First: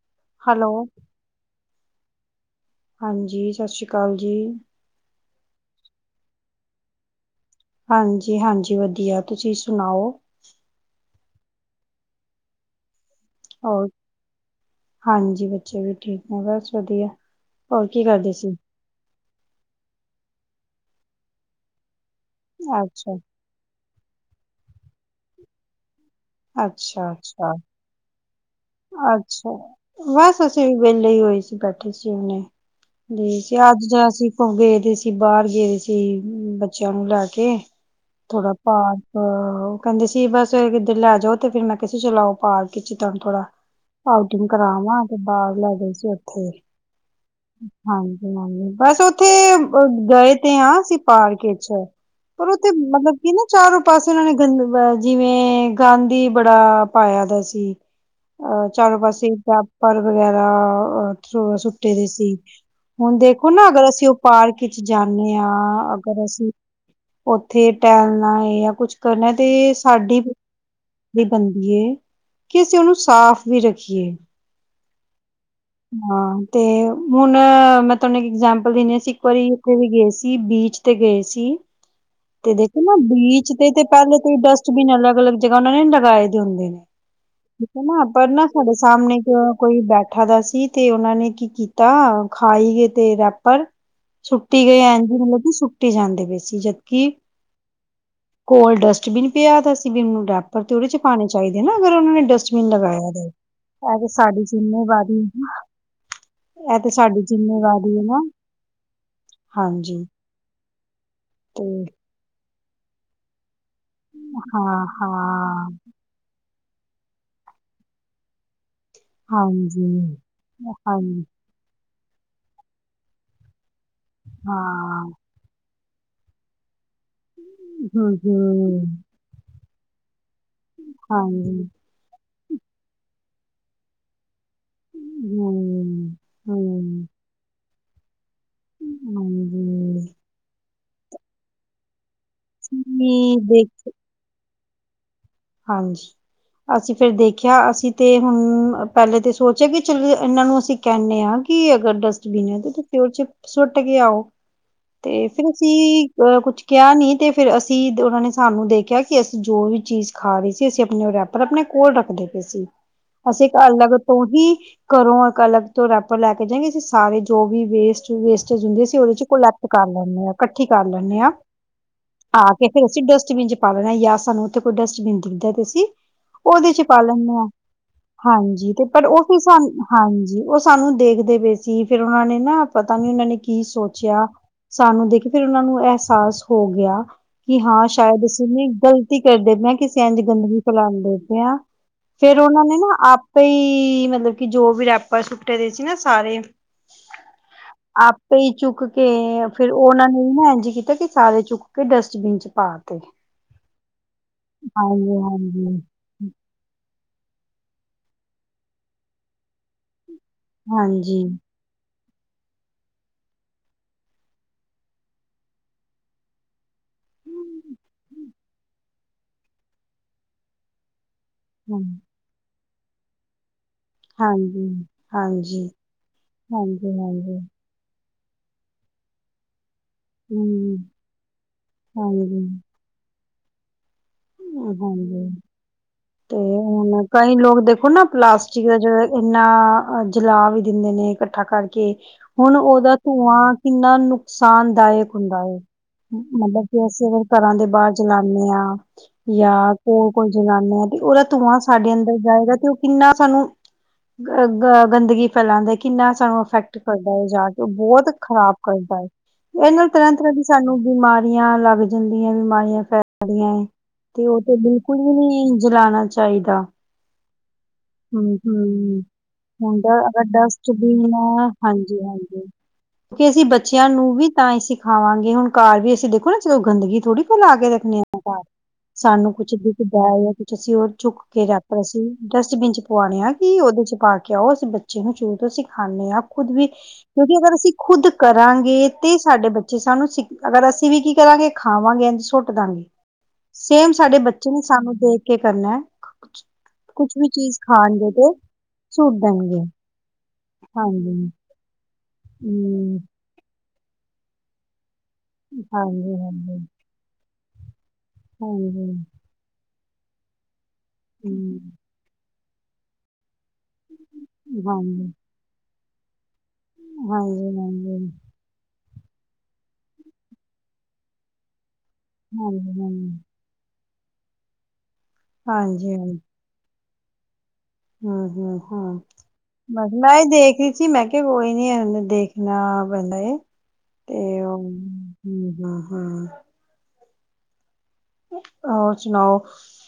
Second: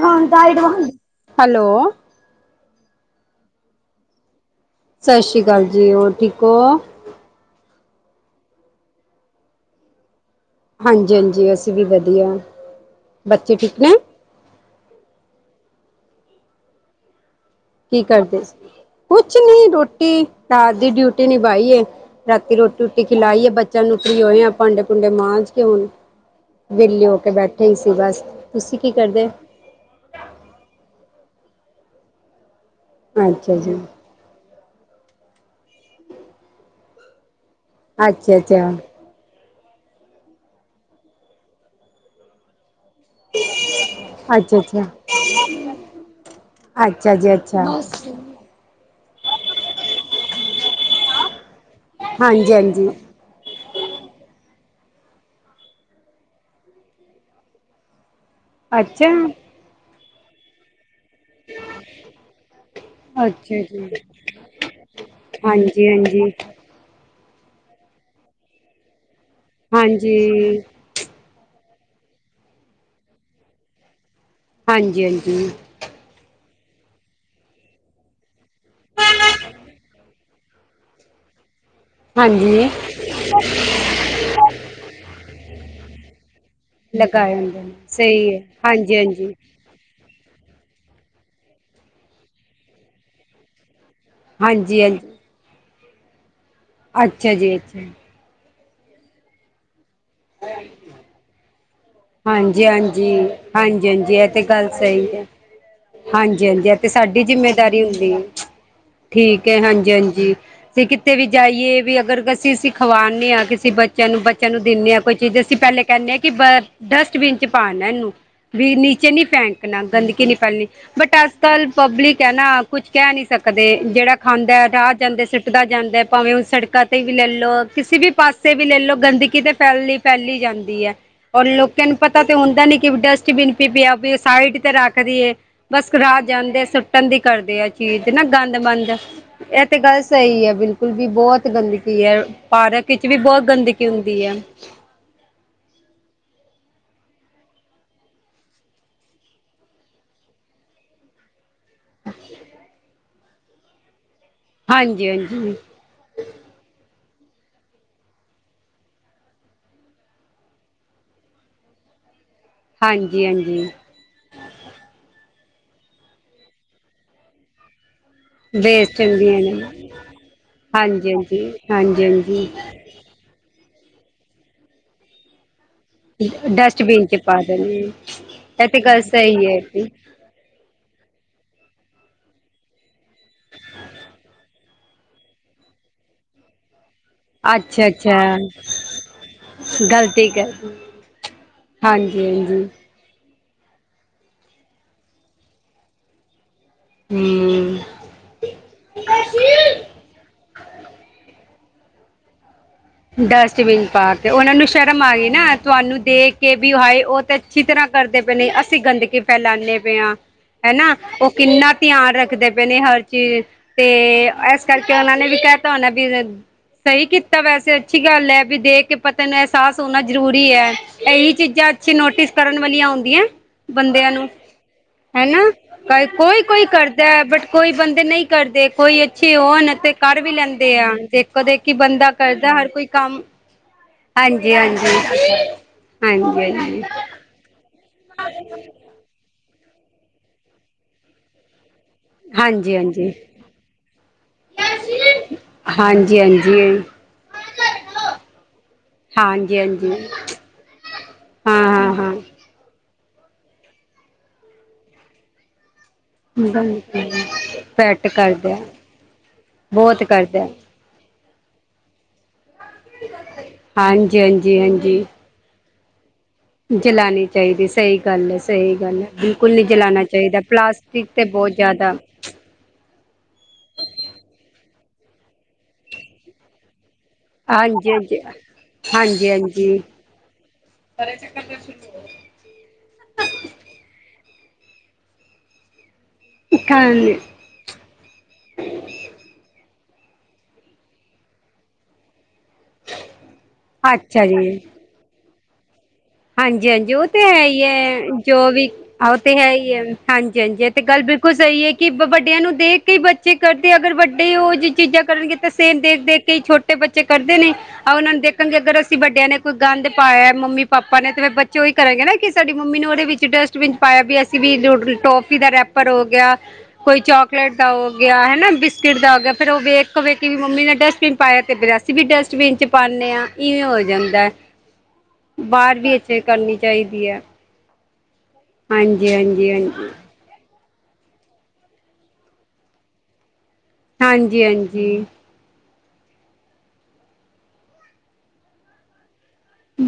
ਹਾਂ guide hello ਵਾਂਗ hello ਹਾਂਜੀ ਸਤਿ ਸ਼੍ਰੀ ਅਕਾਲ ਜੀ। ਸਤਿ ਸ਼੍ਰੀ ਅਕਾਲ ਜੀ ਹੋਰ ਠੀਕ ਹੋ ਹਾਂਜੀ, ਹਾਂਜੀ ਵਧੀਆ ਤੁਸੀਂ ਸੁਣਾਓ ਹਾਂਜੀ ਹਾਂਜੀ ਅਸੀਂ ਵੀ ਵਧੀਆ ਬੱਚੇ ਠੀਕ ਹੋਰ ਨੇ ਹਾਂਜੀ, ਬੱਚੇ ਵੀ ਠੀਕ ਨੇ ਬਸ ਵਧੀਆ। ਕੀ ਕਰਦੇ ਸੀ? ਕੁਛ ਨੀ ਰੋਟੀ ਰਾਤ ਦੀ ਡਿਊਟੀ ਨਿਭਾਈ ਏ। ਰਾਤੀ ਰੋਟੀ ਰੂਟੀ ਅੱਛਾ ਖਿਲਾਈ ਏ ਬੱਚਿਆਂ ਨੂੰ ਹੁਣ ਫਰੀ ਹੋਏ ਆ ਭਾਂਡੇ ਭੂੰਡੇ ਮਾਂਜ ਕੇ ਹੁਣ। ਵਿਹਲੇ ਅੱਛਾ ਹੋ ਕੇ ਅੱਛਾ ਬੈਠੇ ਹੀ ਸੀ ਬਸ। ਤੁਸੀਂ ਕੀ ਕਰਦੇ? ਅੱਛਾ ਬਸ ਅਸੀਂ ਵਿਹਲੇ ਹੀ ਹੋਏ ਸੀ ਬੈਠੇ ਸੀ ਹੁਣੇ ਜੀ ਸੀ ਅੱਜ ਜੋ ਅਸੀਂ ਉਹ ਗਏਦੇ ਸੀ ਬਾਹਰ ਗਏਦੇ ਸੀ ਬੱਚਿਆਂ ਨੂੰ ਲੈ ਕੇ ਥੋੜਾ ਅੱਛਾ-ਅੱਛਾ, ਭਾਰ ਆਹ ਕਹਿੰਦੇ ਸੀ ਬਸ ਕਿੱਧਰ ਲੈ ਜਾਓ ਤੇ ਫਿਰ ਮੈਂ ਕਿਸ ਚਲਾਓ ਪਾਰਕ ਚ ਤੁਹਾਨੂੰ ਥੋੜਾ ਆਊਟਿੰਗ ਅੱਛਾ-ਅੱਛਾ, ਅੱਛਾ ਕਰਾਵਾਂ ਅੱਛਾ, ਤੇ ਬਾਹਰ ਲੈ ਗਏ ਸੀ ਉੱਥੇ ਅੱਛਾ ਜੀ ਅੱਛਾ। ਹਾਂਜੀ ਬਸ ਉੱਥੇ ਗਏ ਤੇ ਆਸੀਂ ਪਾਰਕ ਵਿਚ ਪਰ ਉਹ ਤੇੇ ਹਾਂਜੀ-ਹਾਂਜੀ, ਮਤਲਬ ਇਹ ਨਾ ਚਾਰੋਂ ਪਾਸੇ ਉਹਨਾਂ ਨੇ ਗੰਦ ਜਿਵੇਂ ਗੰਦ ਬੜਾ ਪਾਇਆ ਦਾ ਸੀ ਅ ਚਾਰੋ ਅੱਛਾ, ਪਾਸੇ ਰੈਪਰ ਵਗੈਰਾ ਸੁੱਟੇ ਦੇ ਸੀ ਹੁਣ ਦੇਖੋ ਅੱਛਾ ਨਾ ਅਗਰ ਜੀ, ਅਸੀਂ ਉਹ ਪਾਰਕ ਚ ਜਾਂਦੇ ਆ ਅਗਰ ਹਾਂਜੀ-ਹਾਂਜੀ। ਅਸੀਂ ਉੱਥੇ ਟਹਿਲਣਾ ਏ ਜਾਂ ਕੁਛ ਕਰਨਾ ਤੇ ਸਾਡੀ। ਹਾਂਜੀ, ਦੀ ਬਣਦੀ ਏ ਕਿ ਅਸੀਂ ਉਹਨੂੰ ਸਾਫ਼ ਵੀ ਰੱਖੀਏ। ਹਾਂਜੀ, ਹਾਂਜੀ। ਹਾਂ, ਤੇ ਹੁਣ ਮੈਂ ਤੁਹਾਨੂੰ ਇੱਕ ਇਗਜੈਮਪਲ ਦਿੰਨੀ ਆ ਅਸੀਂ ਇੱਕ ਵਾਰੀ ਉੱਥੇ ਵੀ ਗਏ ਸੀ। ਬੀਚ ਤੇ ਗਏ ਸੀ। ਤੇ ਹਾਂਜੀ ਦੇਖੋ ਨਾ ਬੀਚ ਤੇ ਤੇ ਪਹਿਲੇ ਤੋਂ ਡਸਟਬਿਨ ਅਲੱਗ ਅਲੱਗ ਜਗ੍ਹਾ ਉਹਨਾਂ ਨੇ ਲਗਾਏ ਦੇ ਹੁੰਦੇ ਨੇ। ਲਗਾਏ ਹੁੰਦੇ ਠੀਕ ਨੇ। ਨਾ ਪਰ ਸਹੀ ਹੈ ਨਾ ਸਾਡੇ ਹਾਂਜੀ ਸਾਹਮਣੇ ਇਕ। ਹਾਂਜੀ ਕੋਈ ਬੈਠਾ ਦਾ ਸੀ ਤੇ ਉਹਨਾਂ ਨੇ ਕੀ ਕੀਤਾ ਖਾਈ ਗਏ ਤੇ ਰੈਪਰ। ਸੁੱਟੀ ਗਏ ਹਾਂਜੀ ਹਾਂਜੀ ਐਝ ਮਤਲਬ ਕਿ ਸੁੱਟੀ ਜਾਂਦੇ ਪਏ ਸੀ। ਜਦਕਿ ਅੱਛਾ ਜੀ, ਅੱਛਾ। ਕੋਲ ਡਸਟਬਿਨ ਪਿਆ ਦਾ ਸੀ ਬਿਨ ਹੁਣ ਰੈਪਰ ਤੇਉਹਨਾਂ ਨੂੰ ਉਹਦੇ ਚ ਪਾਣੇ ਚਾਹੀਦੇ ਨਾ ਅਗਰ ਉਹਨਾਂ ਨੇ ਡਸ। ਜੀ ਹਾਂ ਜੀ, ਹਾਂਜੀ, ਹਾਂਜੀ, ਹਾਂਜੀ ਇਹ ਤੇ ਗੱਲ ਸਹੀ ਜਿੰਮੇਵਾਰੀ ਆ। ਇਹ ਹਾਂਜੀ ਹਾਂਜੀ ਇਹ ਤੇ ਸਾਡੀ ਜਿੰਮੇਦਾਰੀ ਜਿੰਮੇਵਾਰੀ ਹੈ ਹੁੰਦੀ ਨਾ ਏ। ਠੀਕ ਹੈ, ਹਾਂਜੀ, ਹਾਂਜੀ ਤੇ ਕਿਤੇ ਵੀ ਤੇ ਜਾਈਏ ਵੀ ਅਗਰ ਅਸੀਂ। ਖਵਾਂਦੇ ਹਾਂ ਕਿਸੇ ਬੱਚਿਆਂ ਨੂੰ ਬੱਚਿਆਂ ਨੂੰ ਹਾਂ ਦਿੰਨੇ ਆ ਕੋਈ ਚੀਜ਼ ਅਸੀਂ ਹਾਂ ਪਹਿਲੇ ਕਹਿੰਦੇ ਹਾਂ ਕਿ ਬ। ਡਸਟਬਿਨ ਚ ਪਾਣਾ ਇਹਨੂੰ ਵੀ ਨੀਚੇ ਨਹੀਂ ਫੈਂਕਣਾ ਹਾਂਜੀ ਗੰਦਗੀ ਨਹੀਂ ਫੈਲਣੀ ਬਟ ਅ। ਹਾਂਜੀ ਅੱਜ ਕਲ ਪਬਲਿਕ ਹੈ ਨਾ ਕੁਛ ਕਹਿ ਨੀ ਸਕਦੇ ਜਿਹੜਾ ਖਾਂਦਾ ਰਾਹ ਹਾਂ ਜਾਂਦੇ ਸੀ। ਸੁੱਟਦਾ ਜਾਂਦਾ ਹੈ ਭਾਵੇਂ ਉਹ ਸੜਕਾਂ ਤੇ। ਤੇ ਵੀ ਲੈ ਲੋ ਕਿਸੇ ਵੀ ਹਮ ਪਾਸੇ ਵੀ ਲੈ ਹਮ ਲੋ ਗੰਦਗੀ ਤੇ ਫੈਲੀ ਫੈਲੀ ਜਾਂਦੀ ਏ। ਔਰ ਹਾਂਜੀ ਲੋਕਾਂ ਨੂੰ ਪਤਾ ਤਾਂ ਹੁੰਦਾ ਨੀ ਕਿ ਡਸਟਬਿਨ ਵੀ ਪਿਆ ਵੀ ਸਾਈਡ। ਤੇ ਰੱਖਦੀਏ ਬਸ ਹਮ ਰਾਹ ਜਾਂਦੇ ਹਮ ਸੁੱਟਣ ਦੀ ਕਰਦੇ ਆ। ਚੀਜ਼ ਨਾ ਗੰਦ ਮੰਦ ਇਹ ਤੇ ਗੱਲ ਹਾਂਜੀ ਸਹੀ ਏ ਬਿਲਕੁਲ ਵੀ ਬਹੁਤ ਗੰਦਗੀ ਏ। ਪਾਰਕ ਵਿੱਚ ਵੀ ਬਹੁਤ ਗੰਦਗੀ ਹੁੰਦੀ ਏ। ਹਾਂਜੀ। ਅਸੀਂ ਫਿਰ ਦੇਖਿਆ ਅਸੀਂ ਤੇ ਹੁਣ ਪਹਿਲੇ ਤੇ ਸੋਚਿਆ ਕਿ ਚੱਲ ਇਹਨਾਂ ਨੂੰ ਅਸੀਂ ਕਹਿੰਦੇ ਆ। ਕੀ ਅਗਰ ਡਸਟਬਿਨ ਹੈ ਤੇ ਫਿਰ ਉਹ ਚ ਸੁੱਟ ਕੇ ਆਓ ਹਾਂਜੀ ਤੇ ਫੇਰ ਹਾਂਜੀ ਅਸੀਂ। ਅ ਕੁਛ ਕਿਹਾ ਨੀ ਤੇ ਫੇਰ ਅਸੀਂ ਉਹਨਾਂ ਨੇ ਸਾਨੂੰ ਦੇਖਿਆ ਕਿ ਅਸੀਂ ਜੋ ਵੀ ਚੀਜ਼। ਖਾ ਰਹੀ ਸੀ। ਅਸੀਂ ਆਪਣੇ ਉਹ ਰੈਪਰ ਆਪਣੇ ਕੋਲ ਰੱਖਦੇ ਪਏ ਸੀ। ਹਾਂਜੀ ਅਸੀਂ ਇੱਕ ਹਾਂਜੀ ਅਲੱਗ। ਤੋਂ ਹੀ ਘਰੋ ਇੱਕ ਅਲੱਗ ਤੋਂ ਰੈਪਰ ਲੈ ਕੇ ਜਾਏਗੇ ਅਸੀਂ ਸਾਰੇ ਜੋ ਵੀ ਵੇਸਟ। ਵੇਸਟੇਜ ਹੁੰਦੀ ਸੀ ਵੇਸਟ ਉਹਦੇ ਚ ਹੁੰਦੀਆਂ ਨੇ ਕਲੈਕਟ ਕਰ ਲੈਨੇ ਆ ਇਕੱਠੀ ਕਰ ਹਾਂਜੀ ਲੈਨੇ ਆ ਹਾਂਜੀ ਹਾਂਜੀ ਆ ਕੇ। ਹਾਂਜੀ ਫਿਰ ਅਸੀਂ ਡਸਟਬਿਨ ਚ ਪਾ ਲੈਣਾ ਜਾਂ ਸਾਨੂੰ ਉੱਥੇ ਕੋਈ ਡਸਟਬਿਨ ਦਿੱਤਾ ਤੁਸੀਂ। ਉਹਦੇ ਚ ਪਾ ਲੈਨੇ ਆ ਇਹ ਹਾਂਜੀ ਤੇ ਗੱਲ ਪਰ ਸਹੀ ਉਹੀ ਹੈ ਜੀ। ਸਾਨੂੰ ਹਾਂਜੀ ਉਸ। ਸਾਨੂੰ ਦੇਖਦੇ ਪਏ ਸੀ ਫੇਰ ਉਹਨਾਂ ਨੇ ਨਾ ਪਤਾ ਨੀ ਉਹਨਾਂ ਨੇ ਕੀ ਸੋਚਿਆ। ਸਾਨੂੰ ਦੇਖਦੇ ਹੀ ਉਹਨਾਂ ਨੂੰ ਅਹਿਸਾਸ ਹੋ ਗਿਆ। ਕਿ ਹਾਂ, ਅੱਛਾ ਸ਼ਾਇਦ ਅੱਛਾ ਅਸੀਂ ਵੀ ਗਲਤੀ ਕਰ ਦੇਨੇ ਆ। ਗਲਤੀ ਕਰ ਗੰਦਗੀ ਫੈਲਾਨ ਦੇਦੇ ਆ ਹਾਂਜੀ ਫੇਰ ਹਾਂਜੀ ਉਹਨਾਂ ਨੇ ਨਾ ਆਪਾਂ ਹੀ ਮਤਲਬ ਕਿ ਜੋ ਵੀ ਆਪਾਂ ਸੁੱਟੇ ਦੇ ਸੀ ਨਾ ਸਾਰੇ [unintelligible] ਹਮ ਅਪ ਕਈ ਚੁੱਕ ਕੇ ਫੇਰ ਉਹਨਾਂ ਨੇ ਨਾ ਇੰਝ ਕੀਤਾ ਕਿ ਸਾਰੇ ਚੁੱਕ ਕੇ ਡਸਟਬਿਨ ਚ ਪਾ ਤੇ ਡਸਟਬਿਨ ਪਾ ਕੇ ਉਹਨਾ ਨੂੰ ਸ਼ਰਮ ਆ ਗਈ ਨਾ ਹਾਂਜੀ ਤੁਹਾਨੂੰ ਦੇਖ। ਕੇ ਵੀ ਹਾਏ ਉਹ ਤਾਂ ਅੱਛੀ ਤਰ੍ਹਾਂ ਕਰਦੇ ਪਏ ਨੇ ਅਸੀਂ ਗੰਦਗੀ ਫੈਲਾਉਂਦੇ ਪਏ ਆ। ਹੈ ਨਾ ਹਾਂਜੀ ਉਹ ਕਿੰਨਾ। ਧਿਆਨ ਰੱਖਦੇ ਪਏ ਨੇ ਹਰ ਚੀਜ਼ ਤੇ ਇਸ ਕਰਕੇ ਉਹਨਾਂ ਨੇ ਵੀ ਕਹਿ ਦਿਤਾ ਹੋਣਾ ਵੀ। ਸਹੀ ਕੀਤਾ ਵੈਸੇ। ਠੀਕ ਹੈ ਲੈ ਵੀ ਦੇਖ ਕੇ ਬੰਦੇ ਨੂੰ ਅਹਿਸਾਸ ਹੋਣਾ ਜਰੂਰੀ ਏ ਇਹੀ ਹਾਂਜੀ ਚੀਜ਼ਾਂ ਹਾਂ ਅੱਛੀ ਨੋਟਿਸ। ਕਰਨ ਵਾਲੀਆਂ ਹੁੰਦੀਆਂ। ਬੰਦਿਆਂ ਨੂੰ ਹਾਂਜੀ ਹੈ ਨਾ ਹਾਂਜੀ ਕੁਲ ਕੋਈ ਕੋਈ ਹਾਂਜੀ ਕਰਦਾ ਹਾਂਜੀ ਬਟ ਕੋਈ ਬੰਦੇ ਨਹੀਂ। ਘਰ ਦੇ ਕੋਈ ਅੱਛੇ ਹੋਣ ਤੇ ਕਰ ਵੀ ਲੈਂਦੇ ਹਮ ਆ ਦੇਖੋ ਦੇਖੀ ਬੰਦਾ ਹਾਂਜੀ ਕਰਦਾ ਹਰ। ਕੋਈ ਕੰਮ ਹਾਂਜੀ, ਹਾਂਜੀ, ਤੇ ਹਾਂਜੀ, ਹਾਂਜੀ। ਹੁਣ ਕਈ ਲੋਗ ਦੇਖੋ ਨਾ ਪਲਾਸਟਿਕ ਦਾ ਜਿਹੜੇ ਇੰਨਾ ਜਲਾ ਵੀ ਦਿੰਦੇ ਨੇ ਕੱਠਾ ਕਰਕੇ ਹਾਂਜੀ ਹੁਣ ਹਾਂਜੀ ਹਾਂਜੀ ਉਹਦਾ ਹਾਂਜੀ ਧੂੰਆਂ ਕਿੰਨਾ ਨੁਕਸਾਨਦਾਇਕ ਹੁੰਦਾ ਏ ਹਾਂਜੀ ਮਤਲਬ ਕਿ ਅਸੀਂ ਅਗਰ ਘਰਾਂ ਦੇ ਬਾਹਰ ਜਲਾਨੇ ਆ ਹਾਂਜੀ ਯਾ ਹਾਂਜੀ ਕੋਲ ਕੋਲ ਜਲਾਨੇ ਆ ਤੇ ਉਹਦਾ ਧੂੰਆਂ ਸਾਡੇ ਹਾਂ ਹਾਂ ਅੰਦਰ ਜਾਏਗਾ ਤੇ ਉਹ ਕਿੰਨਾ ਸਾਨੂੰ ਗ ਗ ਗੰਦਗੀ ਫੈਲਾਂਦਾ ਕਿੰਨਾ ਸਾਨੂੰ ਹਾਂ ਇਫੈਕਟ ਕਰਦਾ ਏ ਜਾ ਕੇ ਉਹ ਪੈਟ ਬਹੁਤ ਖ਼ਰਾਬ ਕਰਦਾ ਕਰਦਾ ਏ ਇਹ ਨਾਲ ਬਹੁਤ ਤਰ੍ਹਾਂ ਤਰ੍ਹਾਂ ਦੀ ਕਰਦਾ ਸਾਨੂੰ ਬਿਮਾਰੀਆਂ ਲੱਗ ਜਾਂਦੀਆਂ ਬਿਮਾਰੀਆਂ ਫੈਲਦੀਆਂ ਹਾਂਜੀ ਤੇ ਉਹ ਤੇ ਹਾਂਜੀ ਬਿਲਕੁਲ ਹਾਂਜੀ ਵੀ ਨੀ ਜਲਾਣਾ ਚ [unintelligible] ਚਾਹੀਦਾ [unintelligible] ਜਲਾਉਣੀ ਚਾਹੀਦੀ ਸਹੀ ਗੱਲ ਹਮ ਹੈ ਸਹੀ ਗੱਲ ਹਮ ਹੈ ਬਿਲਕੁਲ ਨਹੀਂ ਹੁੰਦਾ ਜਲਾਉਣਾ ਅਗਰ ਚਾਹੀਦਾ ਡਸਟਬੀਨ ਪਲਾਸਟਿਕ ਤੇ ਨਾ ਬਹੁਤ ਜ਼ਿਆਦਾ ਹਾਂਜੀ ਹਾਂਜੀ ਕਿ ਅਸੀਂ ਬੱਚਿਆਂ ਨੂੰ ਵੀ ਤਾਂ ਹੀ ਸਿਖਾਵਾਂਗੇ ਹੁਣ ਘਰ ਵੀ ਅਸੀਂ ਦੇਖੋ ਨਾ ਚਲੋ ਗੰਦਗੀ ਥੋੜ੍ਹੀ ਫੈਲਾ ਕੇ ਹਾਂਜੀ ਰੱਖਣੀ ਆ ਹਾਂਜੀ ਘਰ। [unintelligible] ਸਾਨੂੰ ਕੁਛ ਹਾਂਜੀ ਦਿਖਦਾ ਜਾਂ ਕੁਛ ਅਸੀਂ ਉਹ ਚੁੱਕ ਕੇ ਰੱਖ ਰਹੇ ਸੀ ਡਸਟਬਿਨ ਚ ਪਵਾਣੇ ਆ ਕਿ ਉਹਦੇ ਚ ਪਾ ਕੇ ਆਓ ਅਸੀਂ ਬੱਚੇ ਨੂੰ ਸ਼ੁਰੂ ਤੋਂ ਸਿਖਾਨੇ ਆ ਖੁਦ ਵੀ ਖਾਣ ਕਿਉਂਕਿ ਅਗਰ ਅਸੀਂ ਖੁਦ ਕਰਾਂਗੇ ਤੇ ਸਾਡੇ ਬੱਚੇ ਸਾਨੂੰ ਸਿੱਖ ਅਗਰ ਅਸੀਂ ਵੀ ਕੀ ਕਰਾਂਗੇ ਖਾਵਾਂਗੇ ਸੁੱਟ ਦਾਂਗੇ ਸੇਮ ਸਾਡੇ ਅੱਛਾ ਬੱਚੇ ਜੀ ਨੇ ਸਾਨੂੰ ਦੇਖ ਕੇ ਕਰਨਾ ਕੁਛ ਹਾਂਜੀ ਹਾਂਜੀ ਉਹ ਕੁਛ ਤੇ ਵੀ ਹੈ ਚੀਜ਼ ਈ ਹੈ ਖਾਣਗੇ ਤੇ ਜੋ ਵੀ ਉਹ ਸੁੱਟ ਤੇ ਹੈ ਦੇਣਗੇ। ਈ ਹੈ ਹਾਂਜੀ ਹਾਂਜੀ ਇਹ ਤੇ ਗੱਲ ਬਿਲਕੁਲ ਸਹੀ ਹੈ ਕਿ ਵੱਡਿਆਂ ਨੂੰ ਦੇਖ ਹੂੰ, ਕਈ ਬੱਚੇ ਕਰਦੇ ਅਗਰ ਵੱਡੇ ਉਹ ਜਿਹੀ ਚੀਜ਼ਾਂ ਕਰਨਗੇ ਤੇ ਫੇਰ ਦੇਖ ਹਾਂਜੀ, ਦੇਖ ਕੇ ਕਈ ਹਾਂਜੀ, ਛੋਟੇ ਬੱਚੇ ਤੇ ਕਰਦੇ ਨੇ ਆ ਉਹਨਾਂ ਨੂੰ ਦੇਖਨਗੇ ਅਗਰ ਹਾਂਜੀ, ਅਸੀਂ ਹੂੰ, ਵੱਡਿਆਂ ਨੇ ਕੋਈ ਗੰਦ ਪਾਇਆ ਮੰਮੀ ਪਾਣੇ ਤੇ ਫਿਰ ਬੱਚੇ ਉਹੀ ਕਰਨਗੇ ਬੱਚੇ ਹਾਂਜੀ, ਉਹੀ ਕਰਨਗੇ ਨਾ ਕਿ ਸਾਡੀ ਮੰਮੀ ਨੂੰ ਉਹਦੇ ਵਿੱਚ ਡਸਟਬਿਨ ਚ ਪਾਇਆ ਵੀ ਅਸੀਂ ਵੀ ਹਾਂਜੀ, ਹਾਂਜੀ, ਟੋਪ ਦਾ ਰੈਪਰ ਹੋ ਗਿਆ ਕੋਈ ਹਾਂਜੀ, ਚਾਕਲੇਟ ਦਾ ਹੋ ਹਾਂਜੀ। ਗਿਆ ਹੈਨਾ ਬਿਸਕੁ ਬਿਸਕਿਟ ਦਾ ਹੋ ਗਿਆ ਫਿਰ ਉਹ ਵੇਖੋ ਵੇਖੀ ਵੀ ਮੰਮੀ ਨੇ ਡਸਟਬਿਨ ਚ ਪਾਇਆ ਤੇ ਫਿਰ ਅਸੀਂ ਵੀ ਡਸਟਬਿਨ 'ਚ ਹਾਂਜੀ, ਪਾਨੇ ਆ ਇਵੇ ਹੋ ਜਾਂਦਾ ਬਾਹਰ ਵੀ ਹਾਂਜੀ, ਇੱਜਤ ਕਰਨੀ ਚਾਹੀਦੀ ਹੈ [unintelligible] ਹ ਹ ਹਾਂਜੀ ਹਾਂਜੀ ਹਾਂਜੀ ਮੈਂ ਦੇਖ ਰਹੀ ਸੀ ਮੈਂ ਕਿਹਾ ਕੋਈ ਨੀ ਇਹਨੂੰ ਦੇਖਨਾ ਪੈਂਦਾ ਏ ਤੇ ਹਾਂਜੀ ਉਹ ਹਾਂਜੀ ਹ ਹਾ ਹਾ ਹੋਰ ਸੁਣਾਓ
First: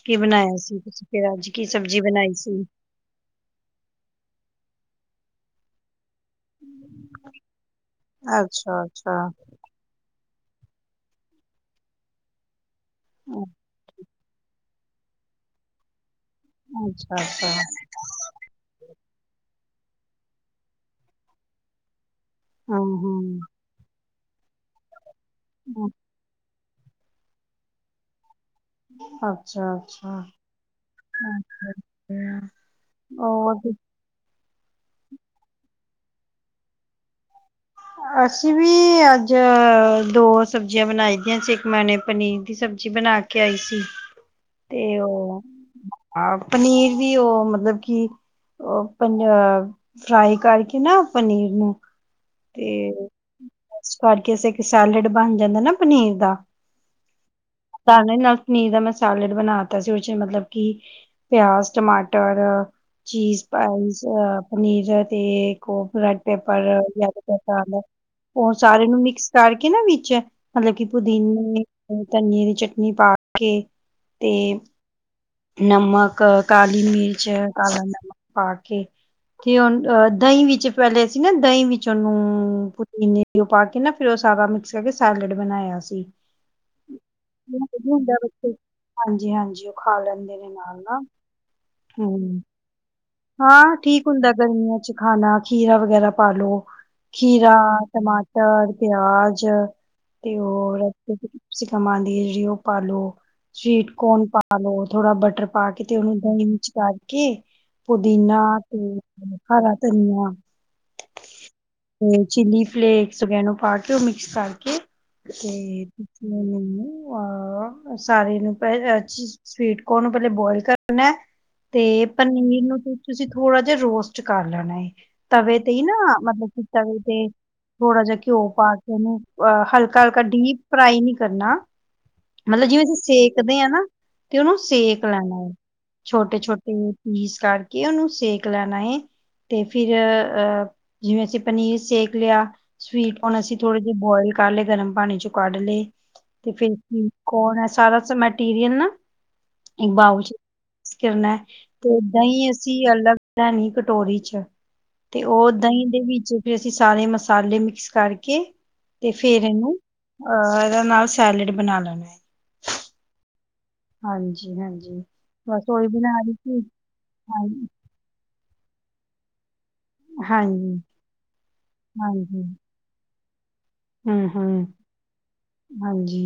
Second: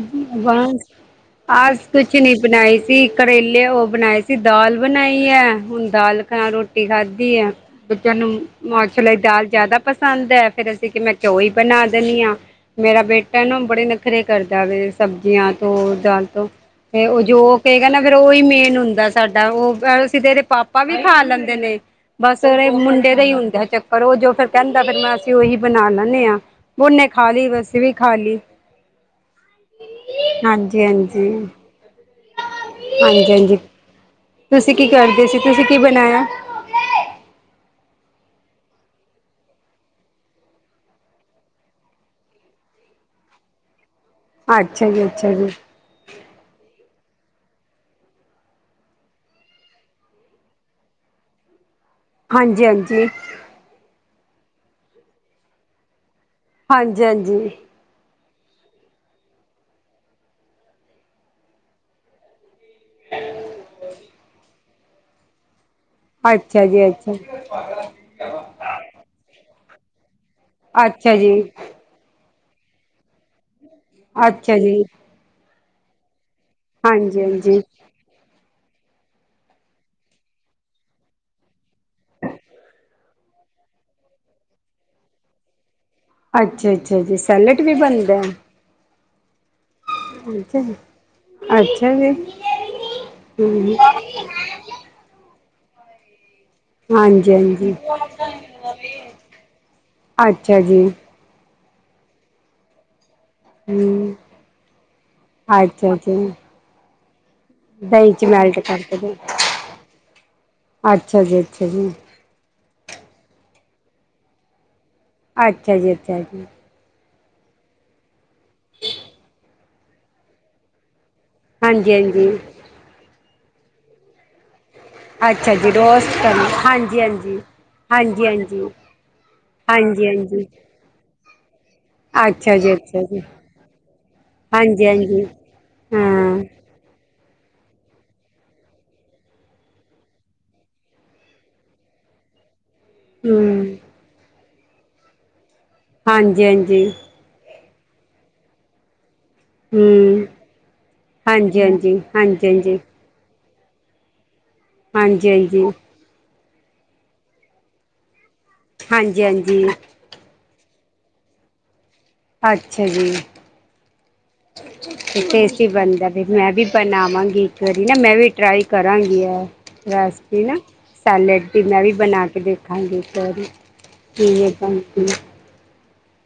ਕੀ ਬਨਾਇਆ ਸੀ ਬਸ ਤੁਸੀਂ ਫਿਰ ਅੱਜ ਕੀ ਆਜ ਸਬਜ਼ੀ ਕੁਛ ਨੀ ਬਨਾਈ ਸੀ ਬਣਾਈ ਕਰੇਲੇ ਉਹ ਬਨਾਏ ਸੀ ਦਾਲ ਬਨਾਈ ਹੈ ਹੁਨ ਦਾਲ ਮੈ‌ ਰੋਟੀ ਖਾਦੀ ਆ ਬੱਚਿਆਂ ਨੂੰ ਅੱਛਾ, ਮਾਂ ਛੋਲਿਆਂ ਅੱਛਾ। ਦੀ ਦਾਲ ਜਿਆਦਾ ਪਸੰਦ ਹੈ ਫਿਰ ਅਸੀਂ ਕਿ ਮੈਂ ਕਿਆ ੳਹੀ ਬਨਾ ਦੇਨੀਂ ਆ ਮੇਰਾ ਬੇਟਾ ਏਨਾ ਅ- ੳਨੂੰ ਬੜੇ ਨਖ ਕਰਦਾ ਵੇ ਸਬਜ਼ੀਆਂ ਤੋਂ ਦਾਲ ਤੋਂ ਤੇ ਅੱਛਾ, ਉਹ ਜੋ ਅੱਛਾ, ਕਹੇਗਾ ਨਾ ਫੇਰ ਉਹੀ ਮੇਨ ਹੁੰਦਾ ਸਾਡਾ ਉਹ ਵੈਸੇ ਤੇ ਇਦੇ ਪਾਪਾ ਵੀ ਖਾ ਲੈਂਦੇ ਨੇ। ਬਸ ਸਵੇਰੇ ਉਹ ਹੂੰ, ਮੁੰਡੇ ਦਾ ਹੀ ਹੂੰ, ਹੁੰਦਾ ਚੱਕਰ ਉਹ ਜੋ ਫੇਰ ਕਹਿੰਦਾ ਫਿਰ ਮੈਂ ਅਸੀਂ ਓਹੀ ਬਨਾ ਲੈਨੇ ਆ। ਓਨੇ ਖਾ ਲੀ, ਅਸੀਂ ਵ ਅਸੀ ਵੀ ਖਾ ਲੀ। ਆੱਛਾ-ਆੱਛਾ। ਹਾਂਜੀ ਹਾਂਜੀ ਹੂੰ, ਹਾਂਜੀ ਹਾਂਜੀ ਹੋਰ ਤੁਸੀਂ ਕੀ ਕਰਦੇ ਸੀ ਤੁਸੀਂ ਕੀ ਬਨਾਇਆ? ਅਸੀਂ ਵੀ ਅੱਜ ਦੋ ਸਬਜ਼ੀਆਂ ਬਨਾਈ ਦੀਆਂ ਸੀ ਇੱਕ ਮੈਂਨੇ ਪਨੀਰ ਦੀ ਸਬਜ਼ੀ ਬਨਾ ਕੇ ਆਈ ਸੀ ਅੱਛਾ ਤੇ ਜੀ ਅੱਛਾ ਓਹ ਜੀ ਹਾਂ, ਪਨੀਰ ਦੀ ਉਹ ਮਤਲਬ ਕੀ ਉਹ ਪਨ ਫਰਾਈ ਕਰਕੇ ਨਾ ਪਨੀਰ ਨੂੰ ਹਾਂਜੀ ਤੇ ਹਾਂਜੀ ਇਸ ਕਰਕੇ ਇਕ ਇੱਕ ਸੈਲਡ ਬਣ ਜਾਂਦਾ ਨਾ ਪਨੀਰ ਦਾ ਹਾਂਜੀ-ਹਾਂਜੀ ਤਾਂ ਨਾਲ ਪਨੀਰ ਦਾ ਮੈਂ ਸੈਲਡ ਬਨਾ ਤਾਂ ਸੀ, ਉਹ ਚ ਮਤਲਬ ਕਿ ਪਿਆਜ, ਟਮਾਟਰ, ਚੀਜ਼ ਪਾਈਸ, ਪਨੀਰ ਤੇ ਅੱਛਾ ਜੀ ਅੱਛਾ [unintelligible] ਓ ਸਾਰੇ ਨੂੰ ਮਿਕਸ ਕਰਕੇ ਨਾ ਵਿੱਚ, ਮਤਲਬ ਕਿ ਅੱਛਾ ਜੀ ਪੂਦੀਨੇ ਧਨੀਏ ਦੀ ਚਟਨੀ ਪਾ ਕੇ ਤੇ, ਅੱਛਾ ਜੀ ਨਮਕ ਕ ਕਾਲੀ ਹਾਂਜੀ ਮਿਰਚ, ਹਾਂਜੀ ਕਾਲਾ ਨਮਕ ਪਾ ਕੇ, ਕੇ ਓਨ ਅ ਦਹੀਂ ਵਿੱਚ ਪੈਲੇ ਅਸੀ ਨਾ ਦਈ ਵਿੱਚ ਤੇ ਓਨੂੰ, ਪੁਦੀਨੇ ਦੀ ਓ ਪਾਕੇ ਨਾ ਫਿਰ ਓ ਸਾਰਾ ਮਿਕਸ ਕਰਕੇ ਸੈਲਡ ਬਨਾਏਆ ਸੀ ਅੱਛਾ, ਅੱਛਾ ਜੀ‌। ਸੈਲਟ ਵੀ ਵਧੀਆ ਹੁੰਦਾ ਬਨਦੈ? ਬੱਚੇ ਹਾਂਜੀ, ਹਾਂਜੀ, ਓ ਖਾ ਲੈਂਦੇ ਨੇ ਅੱਛਾ ਜੀ ਨਾਲ, ਨਾਲ ਅੱਛਾ ਜੀ ਹੂੰ। ਹਮ ਹਾਂ, ਠੀਕ ਹੁੰਦੈ ਗਰਮੀਆਂ ਚ ਖਾਨਾ ਖੀਰਾ ਵਗੈਰਾ ਪਾ ਲੋ। ਹਾਂਜੀ ਖੀਰਾ, ਹਾਂਜੀ ਟਮਾਟਰ, ਪੇਆਜ ਤੇ ਅੱਛਾ ਜੀ ਹੋਰ ਤੁਸੀਂ [unintelligible] ਪਾਲੋ। ਸਿਵੀਟ ਹਮ ਕੋਨ ਪਾ ਲੋ, ਥੋੜਾ ਬਟਰ ਪਾ ਕੇ ਅੱਛਾ ਤੇ ਜੀ ਓਨੂੰ ਦਹੀਂ ਵਿੱਚ ਕਾਰਕੇ ਦਹੀਂ ਚ ਪੁਦੀਨਾ ਮੈਲਟ ਤੇ ਕਰਕੇ ਦੇ। ਅ ਹਰਾ ਧਨੀਆ, ਅੱਛਾ ਜੀ ਅੱਛਾ ਜੀ ਤੇ ਚਿਲੀ ਫਲੇਕਸ [unintelligible] ਪਾ ਕੇ ਓ ਮਿਕਸ ਕਰਕੇ ਤੇ ਅੱਛਾ ਜੀ ਅੱਛਾ ਜੀ ਅ ਸਾਰੇ ਨੂੰ ਪੈਲ ਹਰ ਚੀਜ, ਸਵੀਟਕਨ ਨੂੰ ਪੈਲੇ ਬੋਏਲ ਕਰਨੈ। ਤੇ ਹਾਂਜੀ ਹਾਂਜੀ ਪਨੀਰ ਨ ਨੂੰ ਤੁਸੀਂ ਥੋੜਾ ਜਾ ਰੋਸਟ ਕਰ ਲੈਣੈ ਏ ਅੱਛਾ ਤਵੇ ਜੀ ਤੇ ਈ ਨਾ, ਰੋਸਟ ਕਰਨਾ ਮਤਲਬ ਕਿਤਾ ਤਵੇ ਹਾਂਜੀ ਤੇ। ਹਾਂਜੀ ਥੋੜਾ ਜਾ ਹਾਂਜੀ ਘੇਓ ਹਾਂਜੀ ਪਾ ਕੇ ਓਨੂੰ ਅ ਹਲਕਾ, ਹਾਂਜੀ ਹਲਕਾ ਹਾਂਜੀ ਡੀਪ ਫ੍ਰਾਈ ਨੀ ਕਰਨਾ ਅੱਛਾ ਮਤਲਬ ਜੀ ਜਿਵੇਂ ਅਸੀਂ ਅੱਛਾ ਜੀ ਸੇਕਦੇ ਆ ਨਾ ਤੇ ਓਨੂੰ ਹਾਂਜੀ ਸੇਕ ਹਾਂਜੀ ਲੈਨਾ ਏ ਛੋਟੇ, ਹਾਂ ਛੋਟੇ ਪੀਸ ਕਾਰਕੇ। ਕੇ ਓਨੂੰ ਸੇਕ ਲੈਨਾ ਏ। ਤੇ ਫਿਰ ਅ, ਜਿਵੇਂ ਅਸੀਂ ਪਨੀਰ ਸੇਕ ਲੇਆ। ਸਿਵੀਟ ਕੋਨ ਅਸੀਂ ਹਮ ਥੋੜੇ ਜੇ ਬੋਏਲ ਕਰ ਲਏ, ਗਰਮ ਪਾਣੀ ਚੋਂ ਕੱਡ ਲਏ ਹਾਂਜੀ ਤੇ ਫਿਰ ਹਾਂਜੀ ਕੋਨ ਐ ਸਾਰਾ ਸ ਮੈਟੀਰੀਅਲ ਨਾ ਇੱਕ ਬਾਓਲ ਹਮ ਚ [unintelligible] ਤੂਸੀ ਕੀ ਕਰਨੈ ਹਾਂਜੀ ਹਾਂਜੀ ਹਾਂਜੀ ਹਾਂਜੀ ਅਲਗ ਲੈਨੀ ਆ ਕਟੋਰੀ ਚ, ਤੇ ਹਾਂਜੀ ਓ ਓਦਾ ਹਾਂਜੀ ਦਹੀਂ ਦੇ ਵਿੱਚ ਫਿਰ ਅਸੀਂ ਸਾਰੇ ਮਸਾਲੇ ਮਿਕਸ ਕਾਰਕੇ, ਤੇ ਹਾਂਜੀ ਫੇਰ ਹਾਂਜੀ ਏਨੂੰ ਅ, ਐਦਾ ਨਾਲ ਸੈਲਡ ਬਨਾ ਲੈਨੈ ਆ। ਆੱਛਾ ਜੀ, ਹਾਂਜੀ, ਹਾਂਜੀ ਟੇਸਟੀ ਬਸ ਉਹੀ ਬਨਦੈ ਬਣਾ ਵੀ ਰਹੀ ਮੈਂ ਸੀ ਵੀ ਬਨਾਵਾਂਗੀ ਹਾਂ ਇੱਕ ਵਰੀ ਨਾ ਮੈਂ ਵੀ ਟ੍ਰਾਈ ਕਰਾਂਗੀ ਐ, ਰੈਸਪੀ ਨਾ ਹਾਂਜੀ, ਸੈਲਡ ਦੀ ਮੈਂ ਵੀ ਬਨਾ ਕੇ ਹਾਂਜੀ ਦੇਖੂ [unintelligible] ਹੂੰ, ਹੂੰ ਹਾਂਜੀ।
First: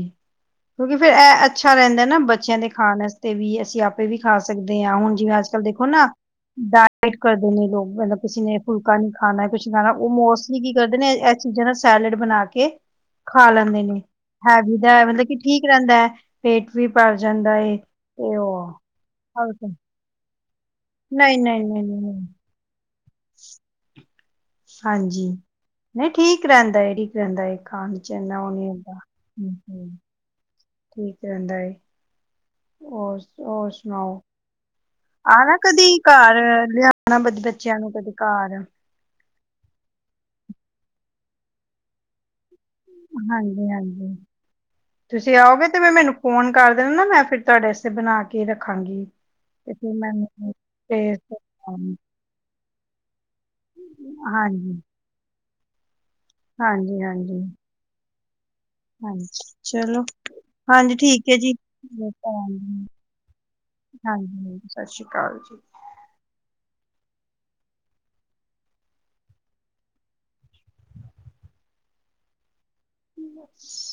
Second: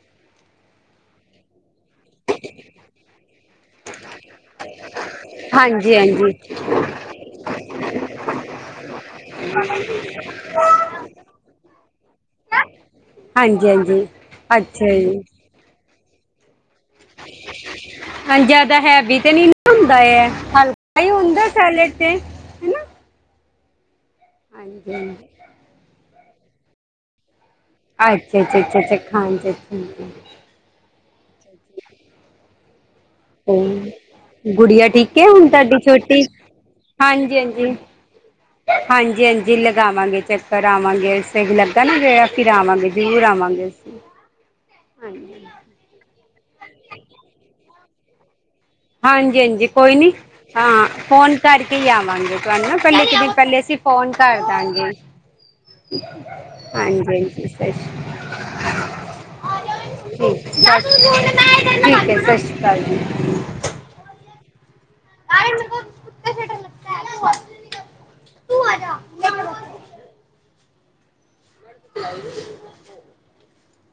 ਕਿਉਂਕਿ ਫਿਰ ਐ ਅੱਛਾ ਰੈਂਦਾ ਨਾ ਬੱਚੇਆਂ ਦੇ ਖਾਨ ਵਾਸਤੇ ਵੀ, ਅਸੀਂ ਆਪੇ ਵੀ ਖਾ ਸਕਦੇ ਆ ਹੁਨ ਜੀਵੇ ਆੱਜ-ਕੱਲ ਦੇਖੋ ਹਾਂਜੀ ਨਾ ਹਾਂਜੀ ਡਾਏਟ ਕਰਦੇ ਨੇ ਲੋਕ, ਮਤਲਬ ਕਿਸੇ ਨੇ ਫੁਲਕਾ ਨੀ ਖਾਨਾ ਕੁਛ ਨੀ ਖਾਨਾ ਓ ਕੀ ਕਰਦੇ ਨੇ ਐ ਚੀਜਾਂ ਦਾ ਸੈਲਡ ਬਨਾ ਕੇ ਖਾ ਹਾਂਜੀ ਲੈਂਦੇ ਨੇ ਹਾਂਜੀ ਹੈਵੀ ਅੱਛਾ ਦਾ ਐ ਜੀ ਮਤਲਬ ਕਿ ਠੀਕ ਰੈਂਦੈ, ਪੇਟ ਵੀ ਭਰ ਜਾਂਦਾ ਏ ਤੇ ਹਾਂਜੀ ਓ ਜ਼ਿਆਦਾ ਹੈਵੀ ਤੇ [inaudible] ਨਹੀਂ ਹੁੰਦਾ ਨਹੀਂ ਸੈਲਡ ਤੇ ਨਹੀਂ ਹੈਨਾ ਹਾਂਜੀ ਨਹੀਂ ਠੀਕ ਰਹਿੰਦਾ ਰੈਂਦੈ ਏ ਖਾਨ ਚ ਏਨਾ ਹਾਂਜੀ ਓ ਅੱਛਾ ਨੀ ਅੱਛਾ ਹੁੰਦਾ, ਅੱਛਾ ਅੱਛਾ ਹਾਂਜੀ ਹੂੰ, ਹੂੰ ਠੀਕ ਰੈਦਾ ਐ। ਓਰ ਗੁੜੀਆ ਠੀਕ ਠੀਕ ਆ ਹੋਨ ਆਣਾ ਤਾਡੀ ਕਦੀ ਛੋਟੀ? ਘਰ ਲਿਆਣਾ ਬ ਹਾਂਜੀ, ਹਾਂਜੀ। ਬੱਚਿਆਂ ਨੂੰ ਕਦੇ ਘਰ ਹਾਂਜੀ, ਹਾਂਜੀ ਲਗਾਵਾਂਗੇ ਚੱਕਰ ਆਵਾਂਗੇ ਏਸ ਵਾਰ ਲੱਗਾ ਨਾ ਗੇੜਾ [unintelligible] ਹਾਂਜੀ, ਹਾਂਜੀ ਤੁਸੀ ਹਾਂਜੀ ਆਓਗੇ ਤੇ ਮੈਂ ਮੈਨੂੰ ਫੋਨ ਕਰ ਦੇਨਾ ਨਾ ਮੈਂ ਫਿਰ ਤੁਆਡੇੇ ਵਾਸਤੇ ਬਨਾ ਕੇ ਰੱਖਾਂਗੀ। ਹਾਂਜੀ ਹਾਂਜੀ ਤੇ ਫਿਰ ਕੋਈ ਨੀ ਮੈਨੂੰ ਹਾਂ ਟੇਸਟ ਫੋਨ ਕਰਕੇ ਹਾਂਜੀ, ਆਵਾਂਗੇ ਤੁਹਾਨੂੰ ਨਾ ਪਹਿਲੇ ਇੱਕ ਦਿਨ ਪਹਿਲੇ ਅਸੀਂ ਫੋਨ ਕਰ ਦਾਂਗੇ [inaudible] ਹਾਂਜੀ ਹਾਂਜੀ ਹਾਂਜੀ ਚਲੋ ਠੀਕ ਹੈ ਹਾਂਜੀ ਠੀਕ ਹੈ ਜੀ ਸਤਿ ਸ਼੍ਰੀ ਅਕਾਲ ਹਾਂਜੀ ਜੀ ਹਾਂਜੀ ਸਤਿ ਸ੍ਰੀ ਅਕਾਲ ਜੀ ਤੂੰ ਆ [inaudible] ਹਮ